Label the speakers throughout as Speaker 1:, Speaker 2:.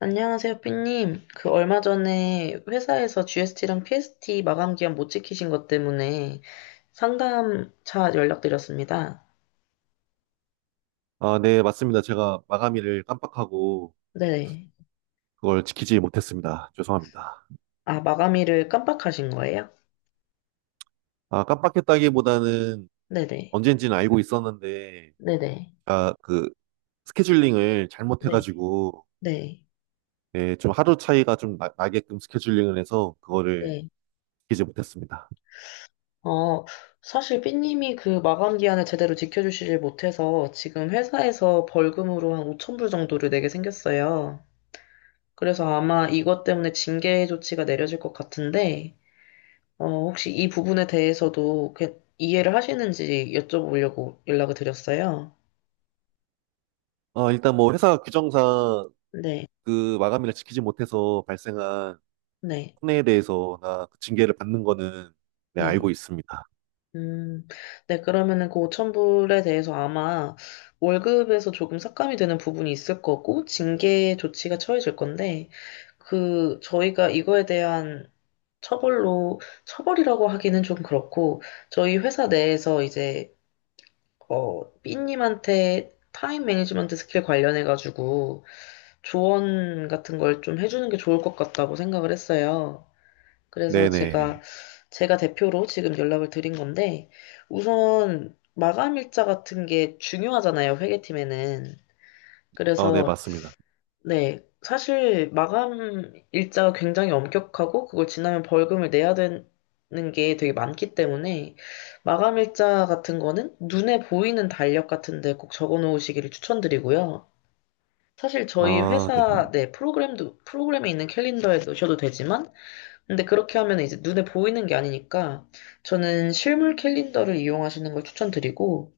Speaker 1: 안녕하세요, 삐님. 그 얼마 전에 회사에서 GST랑 PST 마감 기한 못 지키신 것 때문에 상담차 연락드렸습니다.
Speaker 2: 네, 맞습니다. 제가 마감일을 깜빡하고
Speaker 1: 네.
Speaker 2: 그걸 지키지 못했습니다. 죄송합니다.
Speaker 1: 아, 마감일을 깜빡하신 거예요?
Speaker 2: 깜빡했다기보다는
Speaker 1: 네네.
Speaker 2: 언젠지는 알고 있었는데,
Speaker 1: 네네.
Speaker 2: 아, 그 스케줄링을
Speaker 1: 네.
Speaker 2: 잘못해가지고,
Speaker 1: 네.
Speaker 2: 예, 좀 하루 차이가 나게끔 스케줄링을 해서 그거를
Speaker 1: 네.
Speaker 2: 지키지 못했습니다.
Speaker 1: 어, 사실 삐님이 그 마감 기한을 제대로 지켜주시질 못해서 지금 회사에서 벌금으로 한 5천 불 정도를 내게 생겼어요. 그래서 아마 이것 때문에 징계 조치가 내려질 것 같은데, 어, 혹시 이 부분에 대해서도 이해를 하시는지 여쭤보려고 연락을 드렸어요.
Speaker 2: 일단 뭐 회사 규정상
Speaker 1: 네,
Speaker 2: 그 마감일을 지키지 못해서 발생한
Speaker 1: 네,
Speaker 2: 손해에 대해서나 그 징계를 받는 거는 네,
Speaker 1: 네.
Speaker 2: 알고 있습니다.
Speaker 1: 음, 네, 그러면은 그 5천 불에 대해서 아마 월급에서 조금 삭감이 되는 부분이 있을 거고, 징계 조치가 처해질 건데, 그, 저희가 이거에 대한 처벌로, 처벌이라고 하기는 좀 그렇고, 저희 회사 내에서 이제 어, 삐님한테 타임 매니지먼트 스킬 관련해가지고 조언 같은 걸 좀 해주는 게 좋을 것 같다고 생각을 했어요. 그래서
Speaker 2: 네네.
Speaker 1: 제가, 제가 대표로 지금 연락을 드린 건데, 우선 마감 일자 같은 게 중요하잖아요, 회계팀에는.
Speaker 2: 아, 네,
Speaker 1: 그래서
Speaker 2: 맞습니다.
Speaker 1: 네. 사실 마감 일자가 굉장히 엄격하고 그걸 지나면 벌금을 내야 되는 게 되게 많기 때문에 마감 일자 같은 거는 눈에 보이는 달력 같은데 꼭 적어 놓으시기를 추천드리고요. 사실 저희
Speaker 2: 아, 네.
Speaker 1: 회사 내 프로그램도 프로그램에 있는 캘린더에 넣으셔도 되지만 근데 그렇게 하면 이제 눈에 보이는 게 아니니까 저는 실물 캘린더를 이용하시는 걸 추천드리고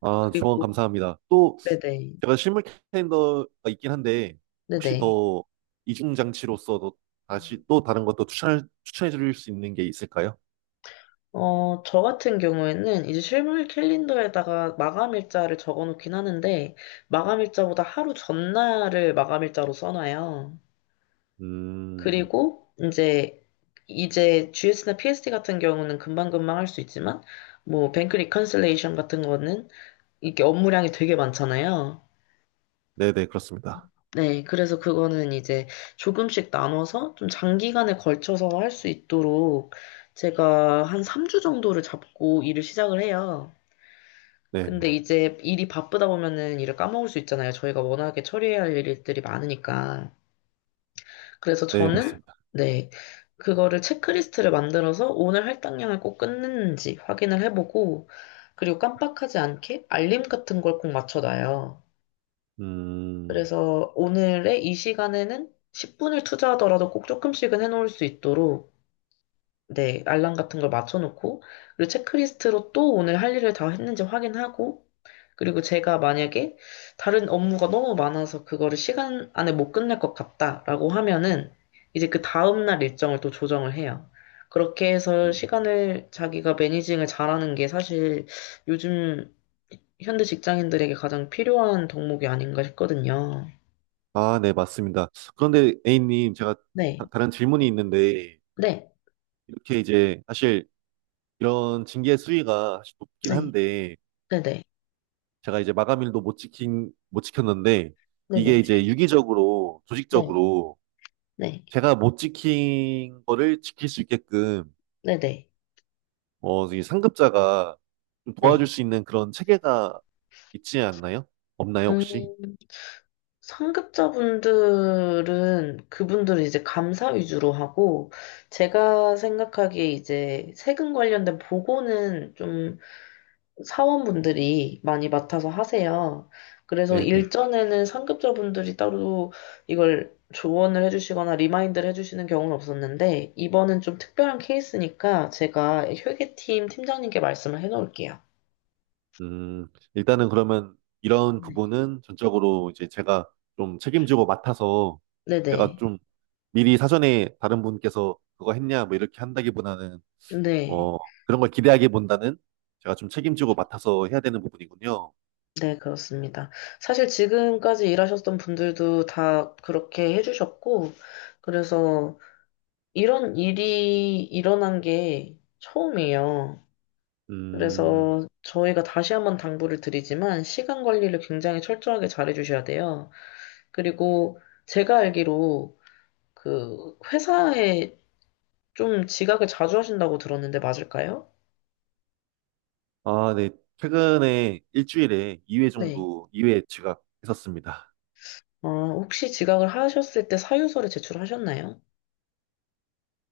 Speaker 2: 조언
Speaker 1: 그리고
Speaker 2: 감사합니다. 또
Speaker 1: 네네
Speaker 2: 제가 실물 캘린더가 있긴 한데 혹시
Speaker 1: 네네
Speaker 2: 더 이중 장치로서도 다시 또 다른 것도 추천해 드릴 수 있는 게 있을까요?
Speaker 1: 어, 저 같은 경우에는 이제 실물 캘린더에다가 마감 일자를 적어 놓긴 하는데, 마감 일자보다 하루 전날을 마감 일자로 써놔요.
Speaker 2: 음,
Speaker 1: 그리고 이제, 이제 GS나 PSD 같은 경우는 금방금방 할 수 있지만, 뭐, 뱅크 리컨실레이션 같은 거는 이게 업무량이 되게 많잖아요.
Speaker 2: 네네 그렇습니다.
Speaker 1: 네, 그래서 그거는 이제 조금씩 나눠서 좀 장기간에 걸쳐서 할 수 있도록 제가 한 3주 정도를 잡고 일을 시작을 해요. 근데
Speaker 2: 네네
Speaker 1: 이제 일이 바쁘다 보면은 일을 까먹을 수 있잖아요. 저희가 워낙에 처리해야 할 일들이 많으니까. 그래서
Speaker 2: 네
Speaker 1: 저는,
Speaker 2: 맞습니다.
Speaker 1: 네, 그거를 체크리스트를 만들어서 오늘 할당량을 꼭 끊는지 확인을 해보고, 그리고 깜빡하지 않게 알림 같은 걸 꼭 맞춰놔요.
Speaker 2: 음,
Speaker 1: 그래서 오늘의 이 시간에는 10분을 투자하더라도 꼭 조금씩은 해놓을 수 있도록 네, 알람 같은 걸 맞춰놓고, 그리고 체크리스트로 또 오늘 할 일을 다 했는지 확인하고, 그리고 제가 만약에 다른 업무가 너무 많아서 그거를 시간 안에 못 끝낼 것 같다라고 하면은, 이제 그 다음날 일정을 또 조정을 해요. 그렇게 해서
Speaker 2: 음.
Speaker 1: 시간을 자기가 매니징을 잘하는 게 사실 요즘 현대 직장인들에게 가장 필요한 덕목이 아닌가 싶거든요.
Speaker 2: 아, 네 맞습니다. 그런데 A님 제가
Speaker 1: 네,
Speaker 2: 다른 질문이 있는데
Speaker 1: 네,
Speaker 2: 이렇게 이제 사실 이런 징계 수위가 사실 높긴
Speaker 1: 네,
Speaker 2: 한데
Speaker 1: 네네,
Speaker 2: 제가 이제 마감일도 못 지킨, 못 지켰는데, 이게
Speaker 1: 네네,
Speaker 2: 이제 유기적으로,
Speaker 1: 네,
Speaker 2: 조직적으로,
Speaker 1: 네,
Speaker 2: 제가 못 지킨 거를 지킬 수 있게끔,
Speaker 1: 네네, 네. 네.
Speaker 2: 이 상급자가 좀 도와줄
Speaker 1: 네.
Speaker 2: 수 있는 그런 체계가 있지 않나요? 없나요, 혹시?
Speaker 1: 음, 상급자분들은 그분들은 이제 감사 위주로 하고 제가 생각하기에 이제 세금 관련된 보고는 좀 사원분들이 많이 맡아서 하세요. 그래서
Speaker 2: 네네.
Speaker 1: 일전에는 상급자분들이 따로 이걸 조언을 해주시거나 리마인드를 해주시는 경우는 없었는데 이번은 좀 특별한 케이스니까 제가 회계팀 팀장님께 말씀을 해놓을게요.
Speaker 2: 음, 일단은 그러면 이런
Speaker 1: 네.
Speaker 2: 부분은 전적으로 이제 제가 좀 책임지고 맡아서, 제가
Speaker 1: 네네.
Speaker 2: 좀 미리 사전에 다른 분께서 그거 했냐, 뭐 이렇게 한다기보다는
Speaker 1: 네.
Speaker 2: 어, 그런 걸 기대하기보다는 제가 좀 책임지고 맡아서 해야 되는 부분이군요.
Speaker 1: 네, 그렇습니다. 사실 지금까지 일하셨던 분들도 다 그렇게 해주셨고, 그래서 이런 일이 일어난 게 처음이에요.
Speaker 2: 음,
Speaker 1: 그래서 저희가 다시 한번 당부를 드리지만, 시간 관리를 굉장히 철저하게 잘 해주셔야 돼요. 그리고 제가 알기로 그 회사에 좀 지각을 자주 하신다고 들었는데 맞을까요?
Speaker 2: 아, 네. 최근에 일주일에 2회
Speaker 1: 네.
Speaker 2: 정도, 2회 지각했었습니다.
Speaker 1: 어, 혹시 지각을 하셨을 때 사유서를 제출하셨나요?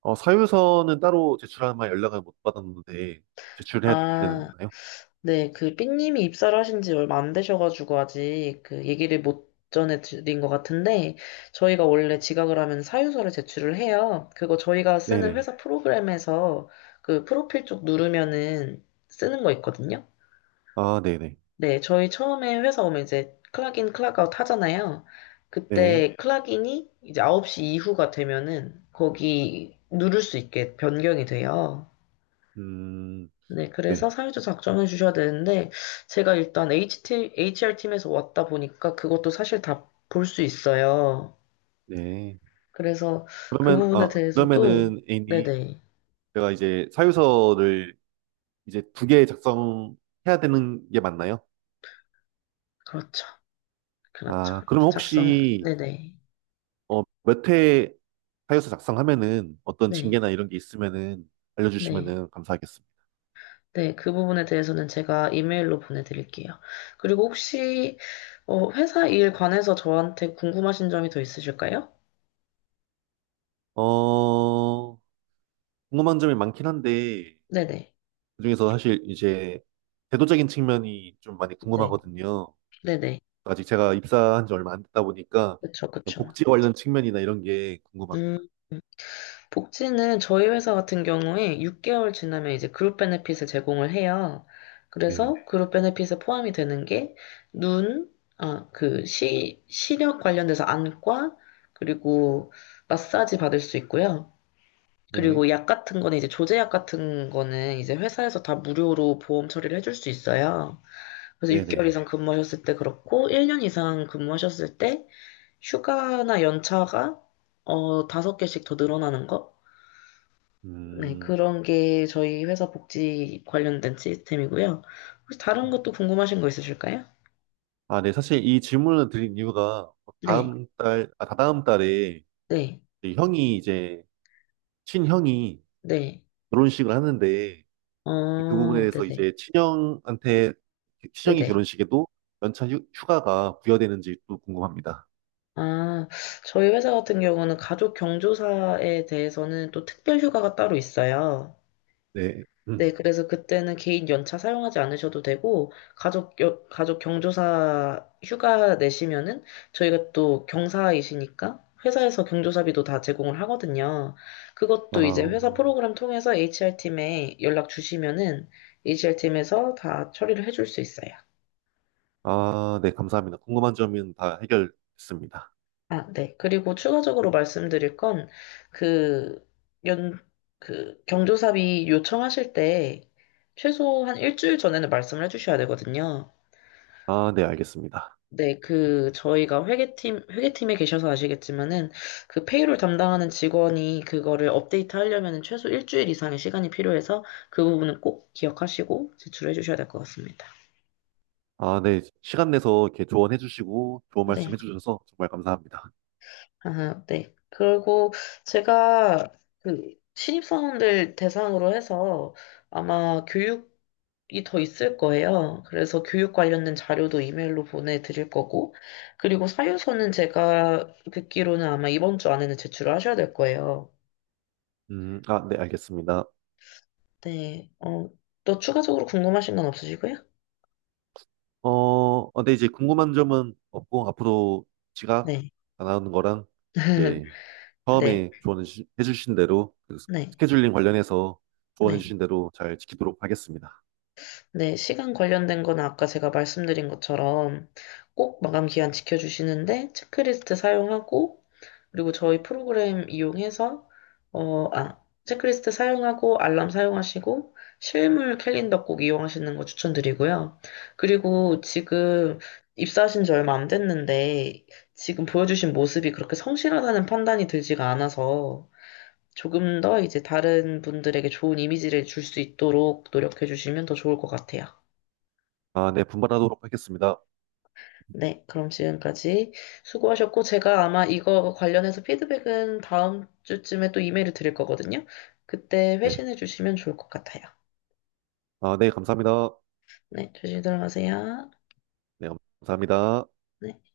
Speaker 2: 사유서는 따로 제출하면 연락을 못 받았는데, 제출해야
Speaker 1: 아,
Speaker 2: 되나요?
Speaker 1: 네, 그 삐님이 입사를 하신 지 얼마 안 되셔가지고 아직 그 얘기를 못 전해드린 것 같은데 저희가 원래 지각을 하면 사유서를 제출을 해요. 그거 저희가 쓰는
Speaker 2: 네네.
Speaker 1: 회사 프로그램에서 그 프로필 쪽 누르면은 쓰는 거 있거든요.
Speaker 2: 아, 네네.
Speaker 1: 네, 저희 처음에 회사 오면 이제 클락인, 클락아웃 하잖아요.
Speaker 2: 네.
Speaker 1: 그때 클락인이 이제 9시 이후가 되면은 거기 누를 수 있게 변경이 돼요.
Speaker 2: 음,
Speaker 1: 네, 그래서
Speaker 2: 네.
Speaker 1: 사유도 작성해 주셔야 되는데, 제가 일단 HR팀에서 왔다 보니까 그것도 사실 다 볼 수 있어요.
Speaker 2: 네.
Speaker 1: 그래서 그
Speaker 2: 그러면,
Speaker 1: 부분에
Speaker 2: 아,
Speaker 1: 대해서도,
Speaker 2: 그러면은, A님,
Speaker 1: 네네,
Speaker 2: 제가 이제 사유서를 이제 두 개 작성해야 되는 게 맞나요?
Speaker 1: 그렇죠. 그렇죠.
Speaker 2: 아, 그러면
Speaker 1: 작성,
Speaker 2: 혹시
Speaker 1: 네네,
Speaker 2: 몇 회 하여서 작성하면은 어떤
Speaker 1: 네,
Speaker 2: 징계나 이런 게 있으면은
Speaker 1: 네.
Speaker 2: 알려주시면은 감사하겠습니다.
Speaker 1: 네, 그 부분에 대해서는 제가 이메일로 보내드릴게요. 그리고 혹시, 어, 회사 일 관해서 저한테 궁금하신 점이 더 있으실까요?
Speaker 2: 어, 궁금한 점이 많긴 한데
Speaker 1: 네네,
Speaker 2: 그중에서 사실 이제 제도적인 측면이 좀 많이
Speaker 1: 네,
Speaker 2: 궁금하거든요.
Speaker 1: 네네,
Speaker 2: 아직 제가 입사한 지 얼마 안 됐다 보니까
Speaker 1: 그쵸, 그쵸.
Speaker 2: 복지 관련 측면이나 이런 게 궁금합니다.
Speaker 1: 음. 복지는 저희 회사 같은 경우에 6개월 지나면 이제 그룹 베네핏을 제공을 해요.
Speaker 2: 네,
Speaker 1: 그래서 그룹 베네핏에 포함이 되는 게 눈, 아, 그 시, 시력 관련돼서 안과, 그리고 마사지 받을 수 있고요.
Speaker 2: 네,
Speaker 1: 그리고 약 같은 거는 이제 조제약 같은 거는 이제 회사에서 다 무료로 보험 처리를 해줄 수 있어요. 그래서
Speaker 2: 네, 네.
Speaker 1: 6개월 이상 근무하셨을 때 그렇고, 1년 이상 근무하셨을 때 휴가나 연차가 어, 다섯 개씩 더 늘어나는 거? 네,
Speaker 2: 음,
Speaker 1: 그런 게 저희 회사 복지 관련된 시스템이고요. 혹시 다른 것도 궁금하신 거 있으실까요?
Speaker 2: 아, 네. 사실 이 질문을 드린 이유가
Speaker 1: 네,
Speaker 2: 다다음 달에
Speaker 1: 네,
Speaker 2: 저희 형이 이제 친형이
Speaker 1: 네.
Speaker 2: 결혼식을 하는데 그 부분에
Speaker 1: 아,
Speaker 2: 대해서
Speaker 1: 네네,
Speaker 2: 이제 친형한테 친형이
Speaker 1: 네네.
Speaker 2: 결혼식에도 휴가가 부여되는지 또 궁금합니다.
Speaker 1: 아, 저희 회사 같은 경우는 가족 경조사에 대해서는 또 특별 휴가가 따로 있어요.
Speaker 2: 네.
Speaker 1: 네,
Speaker 2: 음.
Speaker 1: 그래서 그때는 개인 연차 사용하지 않으셔도 되고, 가족, 가족 경조사 휴가 내시면은, 저희가 또 경사이시니까, 회사에서 경조사비도 다 제공을 하거든요. 그것도 이제
Speaker 2: 아,
Speaker 1: 회사 프로그램 통해서 HR팀에 연락 주시면은, HR팀에서 다 처리를 해줄 수 있어요.
Speaker 2: 아, 네, 감사합니다. 궁금한 점은 다 해결했습니다.
Speaker 1: 아, 네. 그리고 추가적으로 말씀드릴 건, 그, 연, 그, 경조사비 요청하실 때, 최소한 일주일 전에는 말씀을 해주셔야 되거든요.
Speaker 2: 아, 네, 알겠습니다.
Speaker 1: 네, 그, 저희가 회계팀에 계셔서 아시겠지만은, 그 페이롤 담당하는 직원이 그거를 업데이트 하려면은 최소 일주일 이상의 시간이 필요해서 그 부분은 꼭 기억하시고 제출해 주셔야 될 것 같습니다.
Speaker 2: 아, 네, 시간 내서 이렇게 조언해 주시고 좋은 말씀
Speaker 1: 네,
Speaker 2: 해 주셔서 정말 감사합니다.
Speaker 1: 아, 네. 그리고 제가 그 신입사원들 대상으로 해서 아마 교육이 더 있을 거예요. 그래서 교육 관련된 자료도 이메일로 보내드릴 거고, 그리고 사유서는 제가 듣기로는 아마 이번 주 안에는 제출을 하셔야 될 거예요.
Speaker 2: 아, 네, 알겠습니다.
Speaker 1: 네. 어, 또 추가적으로 궁금하신 건 없으시고요?
Speaker 2: 근데 이제 궁금한 점은 없고, 앞으로 지각
Speaker 1: 네.
Speaker 2: 안 하는 거랑, 이제,
Speaker 1: 네.
Speaker 2: 처음에 조언해 주신 대로,
Speaker 1: 네.
Speaker 2: 스케줄링 관련해서 조언해
Speaker 1: 네.
Speaker 2: 주신 대로 잘 지키도록 하겠습니다.
Speaker 1: 네, 시간 관련된 거는 아까 제가 말씀드린 것처럼 꼭 마감 기한 지켜주시는데 체크리스트 사용하고 그리고 저희 프로그램 이용해서 어, 아, 체크리스트 사용하고 알람 사용하시고 실물 캘린더 꼭 이용하시는 거 추천드리고요. 그리고 지금 입사하신 지 얼마 안 됐는데 지금 보여주신 모습이 그렇게 성실하다는 판단이 들지가 않아서 조금 더 이제 다른 분들에게 좋은 이미지를 줄 수 있도록 노력해 주시면 더 좋을 것 같아요.
Speaker 2: 아, 네, 분발하도록 하겠습니다.
Speaker 1: 네, 그럼 지금까지 수고하셨고, 제가 아마 이거 관련해서 피드백은 다음 주쯤에 또 이메일을 드릴 거거든요. 그때
Speaker 2: 네.
Speaker 1: 회신해 주시면 좋을 것 같아요.
Speaker 2: 아, 네, 감사합니다.
Speaker 1: 네, 조심히 들어가세요.
Speaker 2: 네, 감사합니다.
Speaker 1: 네.